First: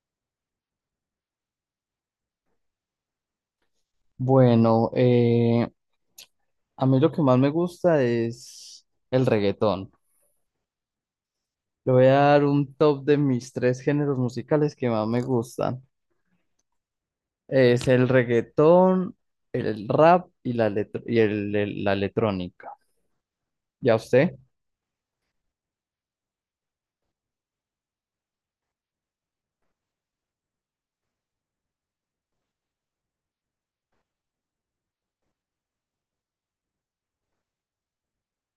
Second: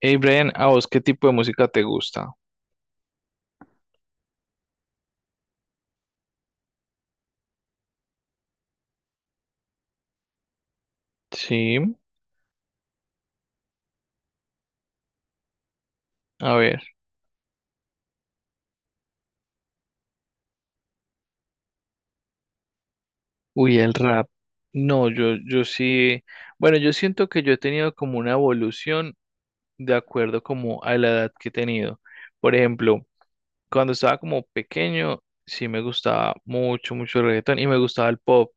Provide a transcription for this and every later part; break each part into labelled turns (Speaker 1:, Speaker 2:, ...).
Speaker 1: Hey Brian, ¿a vos qué tipo de música te gusta?
Speaker 2: Bueno, a mí lo que más me gusta es el reggaetón.
Speaker 1: Sí,
Speaker 2: Le voy a dar un top de mis tres géneros musicales que más me gustan.
Speaker 1: a ver.
Speaker 2: Es el reggaetón, el rap y la, electro- y el- la electrónica.
Speaker 1: Uy, el
Speaker 2: ¿Ya
Speaker 1: rap.
Speaker 2: usted?
Speaker 1: No, yo sí. Bueno, yo siento que yo he tenido como una evolución de acuerdo como a la edad que he tenido. Por ejemplo, cuando estaba como pequeño, sí me gustaba mucho, mucho el reggaetón y me gustaba el pop,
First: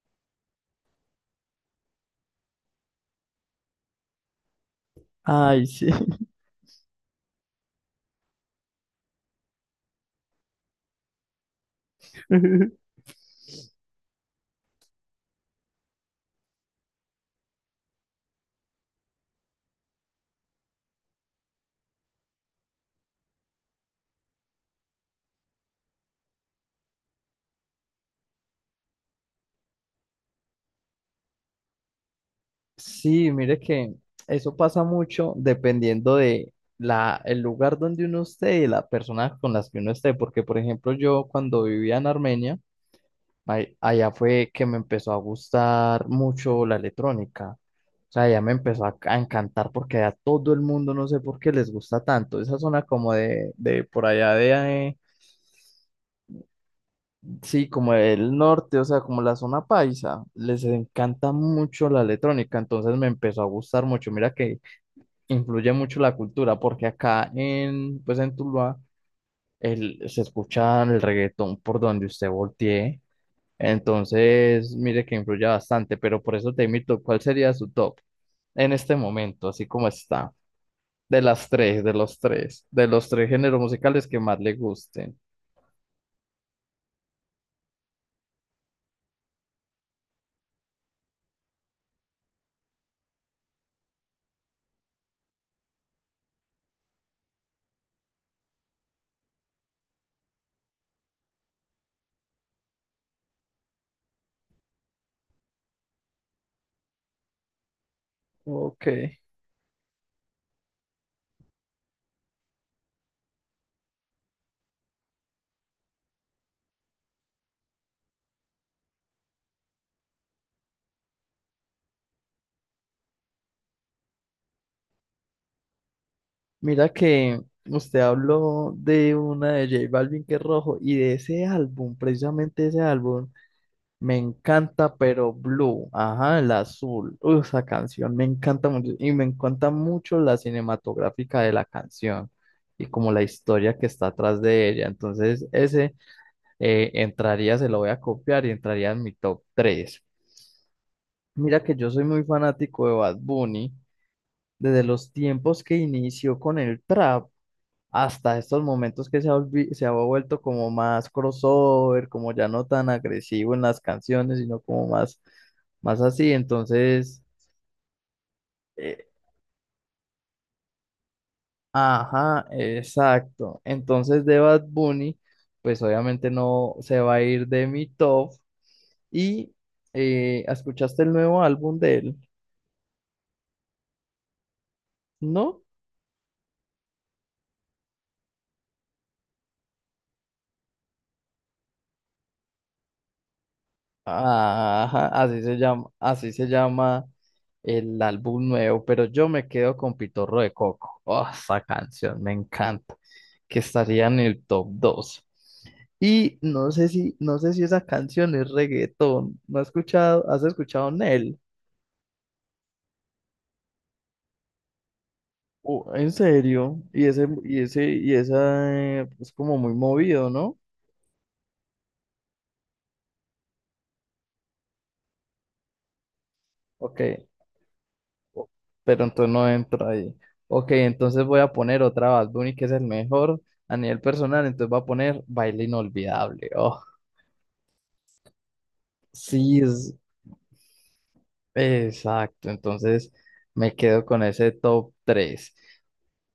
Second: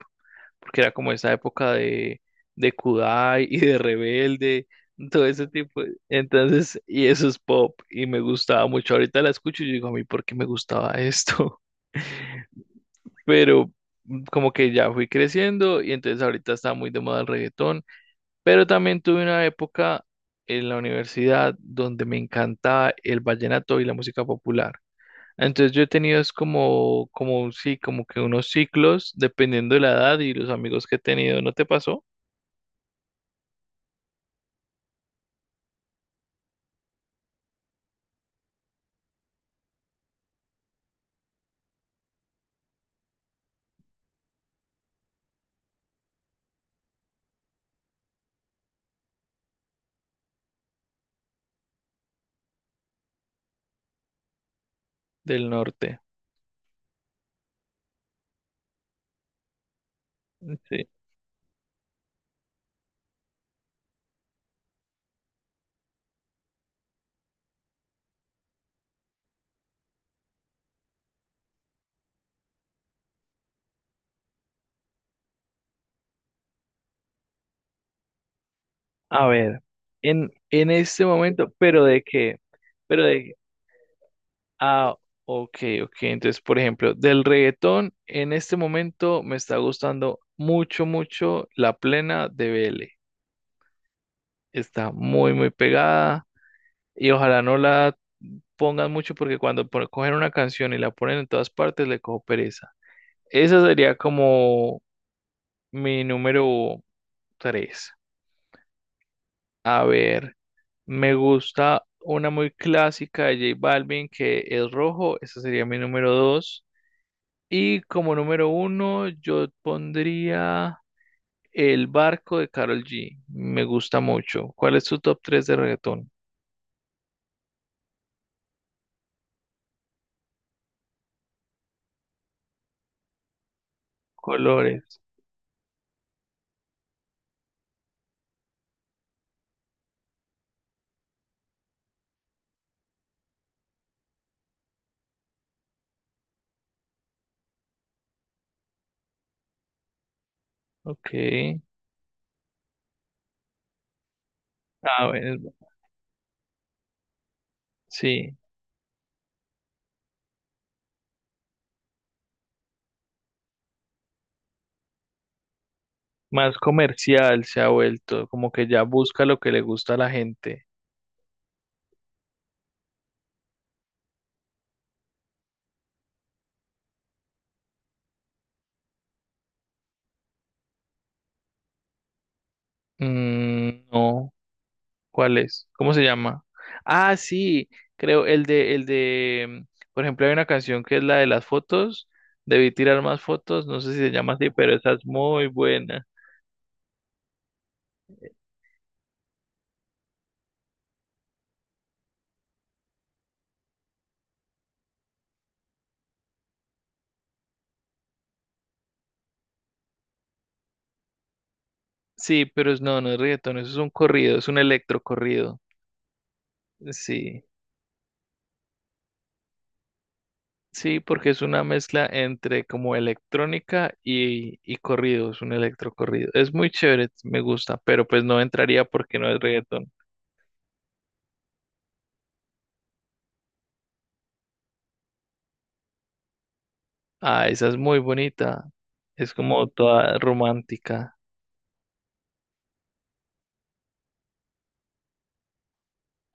Speaker 1: porque era como esa época de Kudai y de Rebelde, todo ese
Speaker 2: Ay,
Speaker 1: tipo.
Speaker 2: sí.
Speaker 1: Entonces, y eso es pop y me gustaba mucho. Ahorita la escucho y yo digo, a mí, ¿por qué me gustaba esto? Pero como que ya fui creciendo y entonces ahorita está muy de moda el reggaetón, pero también tuve una época en la universidad donde me encantaba el vallenato y la música popular. Entonces yo he tenido es como, sí, como que unos ciclos dependiendo de la edad y los amigos que he tenido. ¿No te pasó?
Speaker 2: Sí, mire que eso pasa mucho dependiendo de el lugar donde uno esté y la persona con las que uno esté. Porque, por ejemplo, yo cuando vivía en Armenia, allá fue que me empezó a gustar mucho la electrónica. O sea, ya me empezó a encantar porque a todo el mundo no sé por qué les gusta tanto. Esa zona como de por allá
Speaker 1: Del norte.
Speaker 2: sí, como del norte, o sea, como la zona paisa, les
Speaker 1: Sí.
Speaker 2: encanta mucho la electrónica. Entonces me empezó a gustar mucho. Mira que influye mucho la cultura porque pues en Tuluá, se escucha el reggaetón por donde usted voltee. Entonces, mire que influye bastante, pero por eso te invito, ¿cuál sería su top en este
Speaker 1: A
Speaker 2: momento,
Speaker 1: ver,
Speaker 2: así como
Speaker 1: en,
Speaker 2: está?
Speaker 1: en este
Speaker 2: De las
Speaker 1: momento, pero
Speaker 2: tres,
Speaker 1: de qué,
Speaker 2: de
Speaker 1: pero
Speaker 2: los tres
Speaker 1: de,
Speaker 2: géneros musicales que más le
Speaker 1: ah,
Speaker 2: gusten.
Speaker 1: ok, ok. Entonces, por ejemplo, del reggaetón, en este momento me está gustando mucho, mucho la plena de B. L. Está muy, muy pegada y ojalá no la pongan mucho porque cuando cogen una canción y la ponen en todas partes le cojo pereza. Esa sería como mi número tres.
Speaker 2: Ok.
Speaker 1: A ver, me gusta una muy clásica de J Balvin que es rojo. Esa sería mi número dos. Y como número uno yo pondría El barco de Karol G. Me gusta mucho. ¿Cuál es tu top 3 de reggaetón?
Speaker 2: Mira que usted habló de una de J Balvin que es rojo y de ese álbum, precisamente ese álbum, me encanta,
Speaker 1: Colores.
Speaker 2: pero Blue, ajá, el azul. Uy, esa canción me encanta mucho. Y me encanta mucho la cinematográfica de la canción y como la historia que está atrás de ella. Entonces, ese entraría, se lo voy a copiar y entraría en mi top 3.
Speaker 1: Ok.
Speaker 2: Mira que yo soy muy fanático de Bad Bunny desde
Speaker 1: A
Speaker 2: los
Speaker 1: ver,
Speaker 2: tiempos que inició con el trap hasta
Speaker 1: sí.
Speaker 2: estos momentos que se ha vuelto como más crossover, como ya no tan agresivo en las canciones, sino como más, más así.
Speaker 1: Más
Speaker 2: Entonces,
Speaker 1: comercial se ha vuelto. Como que ya
Speaker 2: eh,
Speaker 1: busca lo que le gusta a la gente.
Speaker 2: ajá, exacto. Entonces de Bad Bunny, pues obviamente no se va a ir de mi top. Y ¿escuchaste el nuevo álbum de él?
Speaker 1: Mm, no. ¿Cuál
Speaker 2: ¿No?
Speaker 1: es? ¿Cómo se llama? Ah, sí, creo, por ejemplo, hay una canción que es la de las fotos, debí tirar más fotos, no sé si se llama así, pero
Speaker 2: Ah,
Speaker 1: esa es
Speaker 2: ajá,
Speaker 1: muy buena.
Speaker 2: así se llama el álbum nuevo, pero yo me quedo con Pitorro de Coco. Oh, esa canción me encanta, que estaría en el top dos. Y no sé si esa canción es reggaetón. ¿No has escuchado? ¿Has escuchado Nel?
Speaker 1: Sí, pero es, no, no es reggaetón, eso es un corrido, es un electrocorrido.
Speaker 2: Oh, ¿en serio? Y
Speaker 1: Sí,
Speaker 2: esa es como muy movido, ¿no?
Speaker 1: sí, porque es una mezcla entre como electrónica y corrido, es un electrocorrido. Es muy chévere,
Speaker 2: Ok.
Speaker 1: me gusta, pero pues no
Speaker 2: o-
Speaker 1: entraría
Speaker 2: pero
Speaker 1: porque no
Speaker 2: entonces
Speaker 1: es
Speaker 2: no entro
Speaker 1: reggaetón.
Speaker 2: ahí. Ok, entonces voy a poner otra Bad Bunny que es el mejor a nivel personal, entonces voy a poner Baile Inolvidable. Oh,
Speaker 1: Ah, esa es muy bonita, es
Speaker 2: sí,
Speaker 1: como
Speaker 2: es
Speaker 1: toda romántica.
Speaker 2: exacto, entonces me quedo con ese top tres.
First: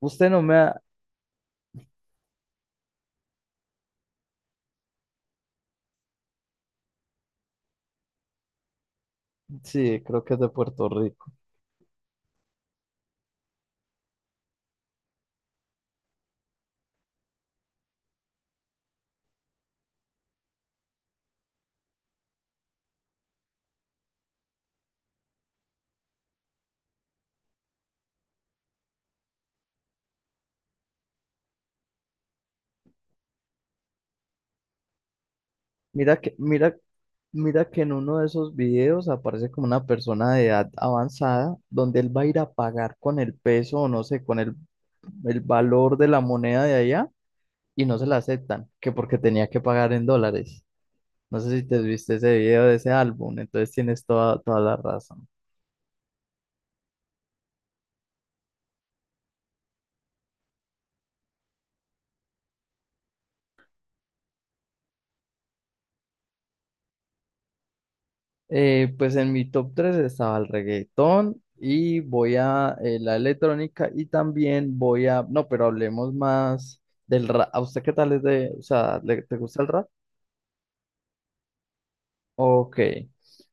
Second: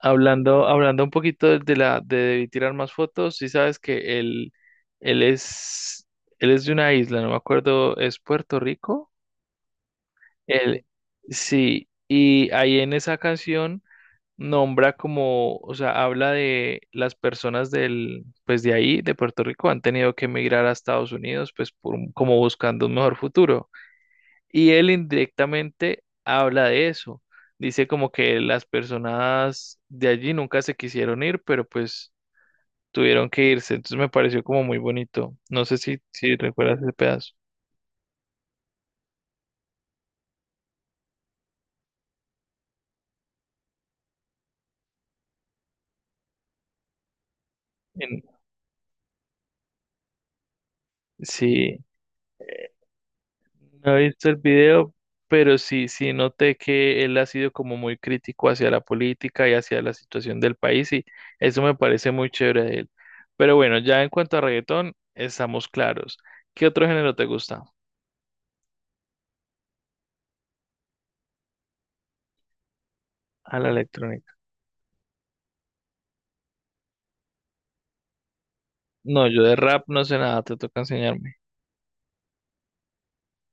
Speaker 2: Usted no me ha...
Speaker 1: hablando un poquito de la de tirar más fotos, sí sabes que él es, él es de una isla, no me acuerdo, ¿es Puerto Rico?
Speaker 2: Sí, creo que es de
Speaker 1: Él,
Speaker 2: Puerto Rico.
Speaker 1: sí, y ahí en esa canción nombra como, o sea, habla de las personas del, pues de ahí, de Puerto Rico, han tenido que emigrar a Estados Unidos, pues por, como buscando un mejor futuro. Y él indirectamente habla de eso. Dice como que las personas de allí nunca se quisieron ir, pero pues tuvieron que irse. Entonces me pareció como muy bonito. No sé si,
Speaker 2: Mira
Speaker 1: si
Speaker 2: que, mira,
Speaker 1: recuerdas ese pedazo.
Speaker 2: mira que en uno de esos videos aparece como una persona de edad avanzada donde él va a ir a pagar con el peso o no sé, el valor de la moneda de allá y no se la
Speaker 1: En-
Speaker 2: aceptan, que porque tenía que pagar en dólares. No sé si te
Speaker 1: Sí,
Speaker 2: viste ese video de ese álbum, entonces
Speaker 1: no he
Speaker 2: tienes
Speaker 1: visto el
Speaker 2: toda, toda la
Speaker 1: video,
Speaker 2: razón.
Speaker 1: pero sí, sí noté que él ha sido como muy crítico hacia la política y hacia la situación del país y eso me parece muy chévere de él. Pero bueno, ya en cuanto a reggaetón, estamos claros. ¿Qué otro género te gusta?
Speaker 2: Pues en mi top 3 estaba el reggaetón y voy a la
Speaker 1: A la
Speaker 2: electrónica y
Speaker 1: electrónica.
Speaker 2: también voy a, no, pero hablemos más del rap. ¿A usted qué tal es de, o sea,
Speaker 1: No,
Speaker 2: te
Speaker 1: yo de
Speaker 2: gusta el
Speaker 1: rap
Speaker 2: rap?
Speaker 1: no sé nada, te toca enseñarme.
Speaker 2: Ok,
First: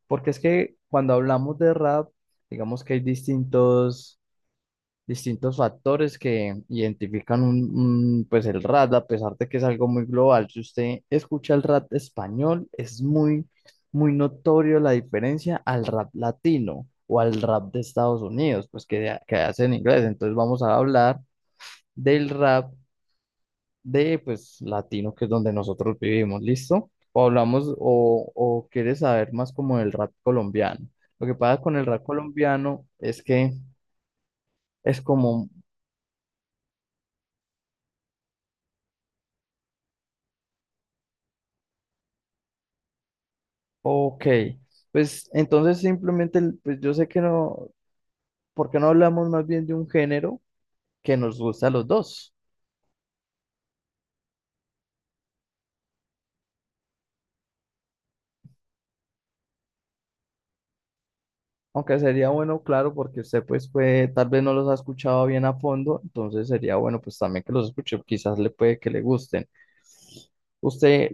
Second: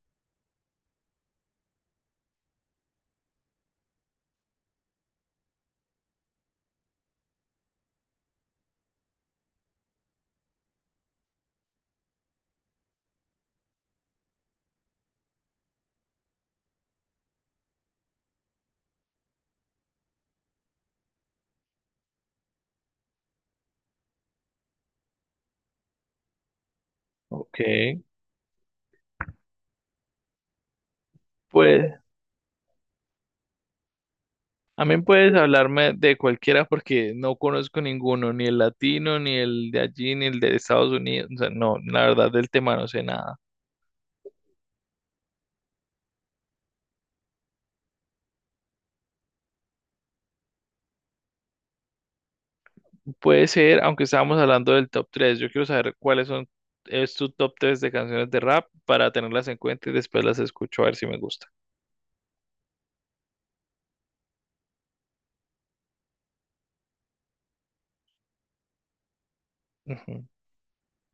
Speaker 2: porque es que cuando hablamos de rap, digamos que hay distintos factores que identifican pues el rap, a pesar de que es algo muy global. Si usted escucha el rap español, es muy, muy notorio la diferencia al rap latino o al rap de Estados Unidos, pues que hace en inglés. Entonces vamos a hablar del rap de, pues, latino, que es donde nosotros vivimos, ¿listo? O
Speaker 1: Ok,
Speaker 2: o quieres saber más como del rap colombiano. Lo que pasa con el
Speaker 1: pues
Speaker 2: rap colombiano es que es
Speaker 1: también puedes
Speaker 2: como
Speaker 1: hablarme de cualquiera porque no conozco ninguno, ni el latino, ni el de allí, ni el de Estados Unidos. O sea, no, la verdad del tema no sé nada.
Speaker 2: ok, pues entonces simplemente, pues yo sé que no, ¿por qué no hablamos más bien de un género que nos gusta a los dos?
Speaker 1: Puede ser, aunque estábamos hablando del top 3, yo quiero saber cuáles son, es tu top 3 de canciones de rap para tenerlas en cuenta y después las escucho a ver si me gusta.
Speaker 2: Aunque sería bueno, claro, porque pues tal vez no los ha escuchado bien a fondo, entonces sería bueno pues también que los escuche, quizás le puede que le gusten.
Speaker 1: Ujú.
Speaker 2: Usted,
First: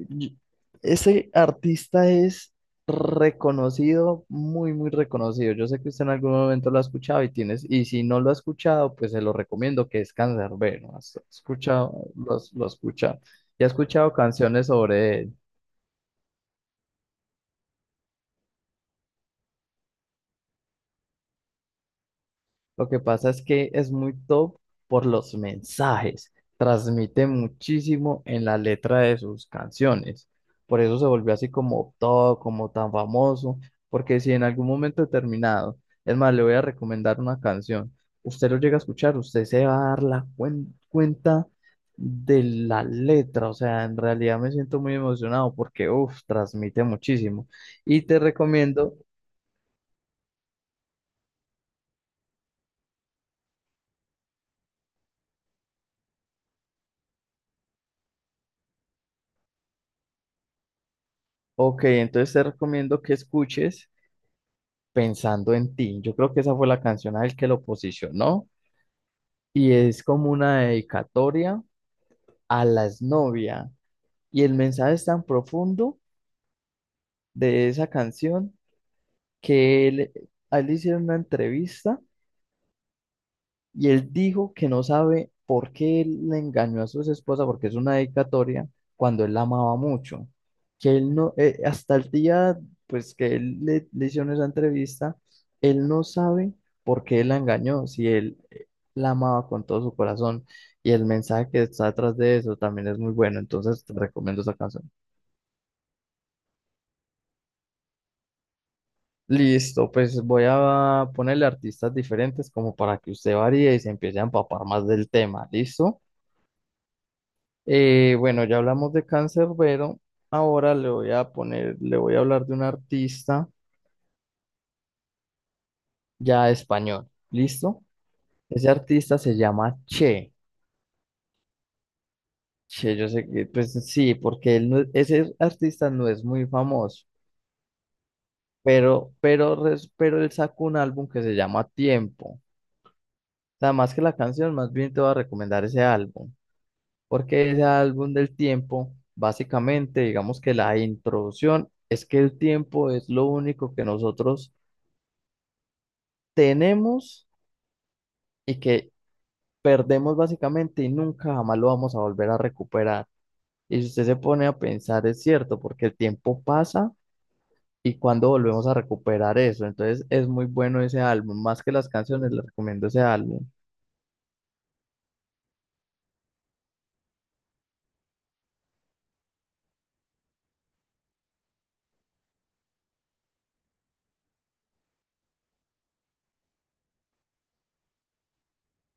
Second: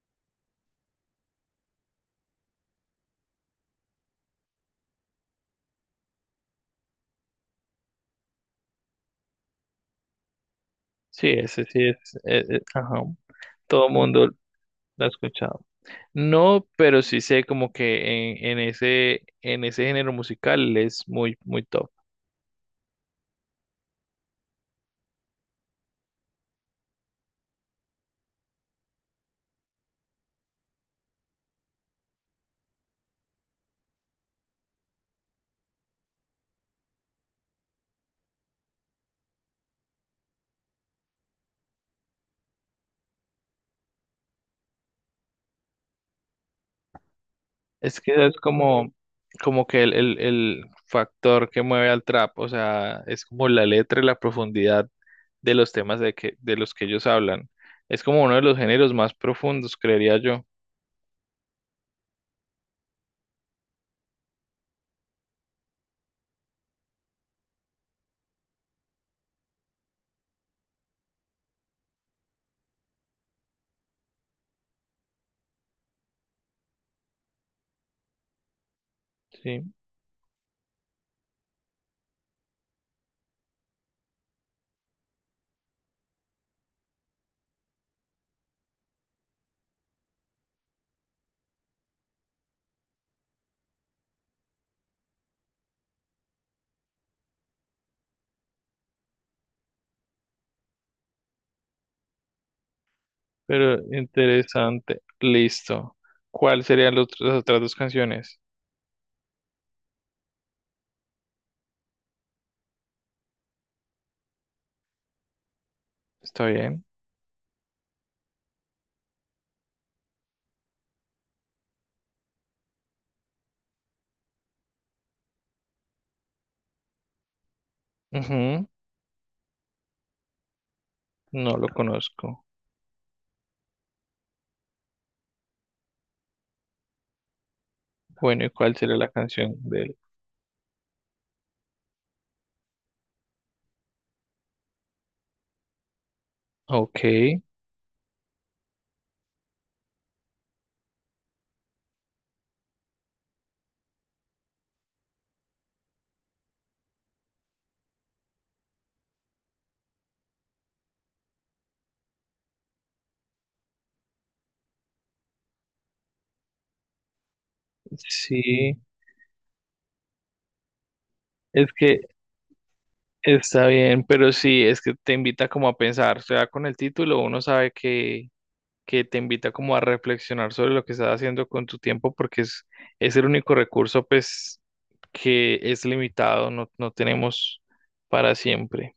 Speaker 2: ese artista es reconocido, muy, muy reconocido. Yo sé que usted en algún momento lo ha escuchado y tienes, y si no lo ha escuchado, pues se lo recomiendo que es Canserbero. Has
Speaker 1: Sí, ese sí
Speaker 2: escuchado,
Speaker 1: es,
Speaker 2: lo
Speaker 1: ajá.
Speaker 2: escucha. Y ha
Speaker 1: Todo
Speaker 2: escuchado
Speaker 1: mundo
Speaker 2: canciones
Speaker 1: lo ha
Speaker 2: sobre él.
Speaker 1: escuchado. No, pero sí sé como que en ese, en ese género musical es muy, muy top.
Speaker 2: Lo que pasa es que es muy top por los mensajes. Transmite muchísimo en la letra de sus canciones. Por eso se volvió así como top, como tan famoso. Porque si en algún momento determinado, es más, le voy a recomendar una canción, usted lo llega a escuchar, usted se va a dar la cuenta de la letra. O sea, en realidad me siento muy emocionado porque, uff, transmite muchísimo.
Speaker 1: Es
Speaker 2: Y te
Speaker 1: que es como,
Speaker 2: recomiendo,
Speaker 1: como que el factor que mueve al trap, o sea, es como la letra y la profundidad de los temas de los que ellos hablan. Es como uno de los géneros más profundos, creería yo.
Speaker 2: ok, entonces te recomiendo que escuches. Pensando en ti. Yo creo que esa fue la canción a él que lo posicionó y es como una dedicatoria a las novias. Y el mensaje es tan profundo de esa canción
Speaker 1: Sí,
Speaker 2: que a él le hicieron una entrevista. Y él dijo que no sabe por qué él le engañó a su esposa, porque es una dedicatoria cuando él la amaba mucho. Que él no, Hasta el día, le hicieron esa entrevista, él no sabe por qué él la engañó, si él la amaba con todo su corazón. Y el mensaje que está detrás de eso también es muy bueno,
Speaker 1: pero
Speaker 2: entonces te recomiendo esa canción.
Speaker 1: interesante. Listo. ¿Cuáles serían las otras dos canciones?
Speaker 2: Listo, pues voy a ponerle artistas diferentes como para que usted varíe y se empiece a empapar más del tema, ¿listo?
Speaker 1: ¿Está bien?
Speaker 2: Bueno, ya hablamos de Canserbero. Ahora le voy a hablar de un artista ya español. ¿Listo?
Speaker 1: Ujú.
Speaker 2: Ese artista se llama Che.
Speaker 1: No lo conozco.
Speaker 2: Che, yo sé que, pues sí, porque él no- ese artista no es muy famoso,
Speaker 1: Bueno, ¿y cuál sería la
Speaker 2: pero,
Speaker 1: canción
Speaker 2: pero,
Speaker 1: de
Speaker 2: res-
Speaker 1: él?
Speaker 2: pero él sacó un álbum que se llama Tiempo. O sea, más que la canción, más bien te voy a recomendar ese álbum,
Speaker 1: Ok,
Speaker 2: porque ese álbum del tiempo, básicamente, digamos que la introducción es que el tiempo es lo único que nosotros tenemos y que perdemos básicamente y nunca jamás lo vamos a volver a recuperar. Y si usted se pone a pensar, es cierto, porque el tiempo pasa y cuando volvemos a
Speaker 1: sí,
Speaker 2: recuperar eso. Entonces es muy bueno ese álbum, más
Speaker 1: es
Speaker 2: que las
Speaker 1: que
Speaker 2: canciones, le recomiendo ese álbum.
Speaker 1: está bien, pero sí, es que te invita como a pensar, o sea, con el título uno sabe que te invita como a reflexionar sobre lo que estás haciendo con tu tiempo porque es el único recurso pues que es limitado, no, no tenemos para siempre.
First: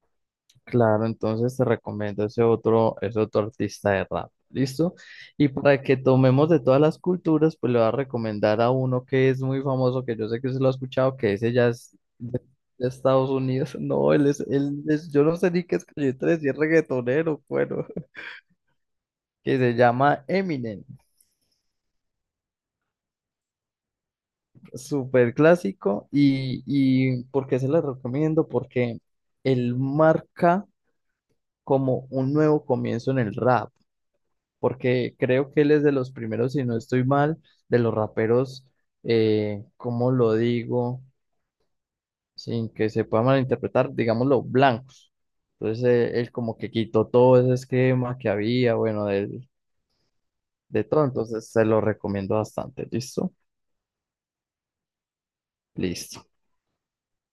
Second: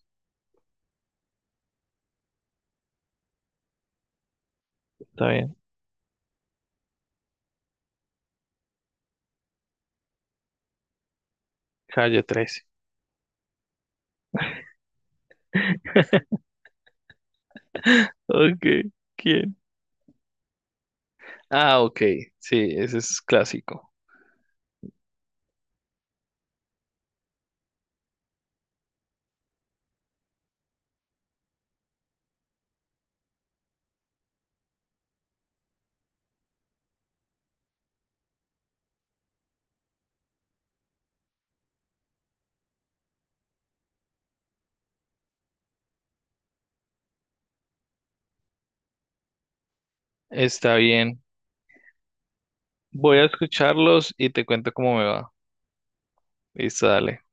Speaker 2: Claro, entonces te recomiendo ese otro artista de rap, ¿listo?
Speaker 1: Está
Speaker 2: Y
Speaker 1: bien,
Speaker 2: para que tomemos de todas las culturas, pues le voy a recomendar a uno que es muy famoso, que yo sé que usted lo ha escuchado, que ese ya es
Speaker 1: Calle 13.
Speaker 2: de Estados Unidos. No, él es, Él es, yo no sé ni qué es que yo te decía reggaetonero, bueno,
Speaker 1: Ok, ¿quién?
Speaker 2: que se llama Eminem,
Speaker 1: Ah, ok, sí, ese es clásico.
Speaker 2: súper clásico. Y ¿por qué se lo recomiendo? Porque él marca como un nuevo comienzo en el rap. Porque creo que él es de los primeros, si no estoy mal, de los raperos, ¿cómo lo digo? Sin que se pueda malinterpretar, digámoslo, blancos. Entonces él como que quitó todo ese esquema que había, bueno, de
Speaker 1: Está
Speaker 2: de, todo,
Speaker 1: bien,
Speaker 2: entonces se lo recomiendo bastante,
Speaker 1: voy a
Speaker 2: ¿listo?
Speaker 1: escucharlos y te cuento cómo me va.
Speaker 2: Listo.
Speaker 1: Listo, dale.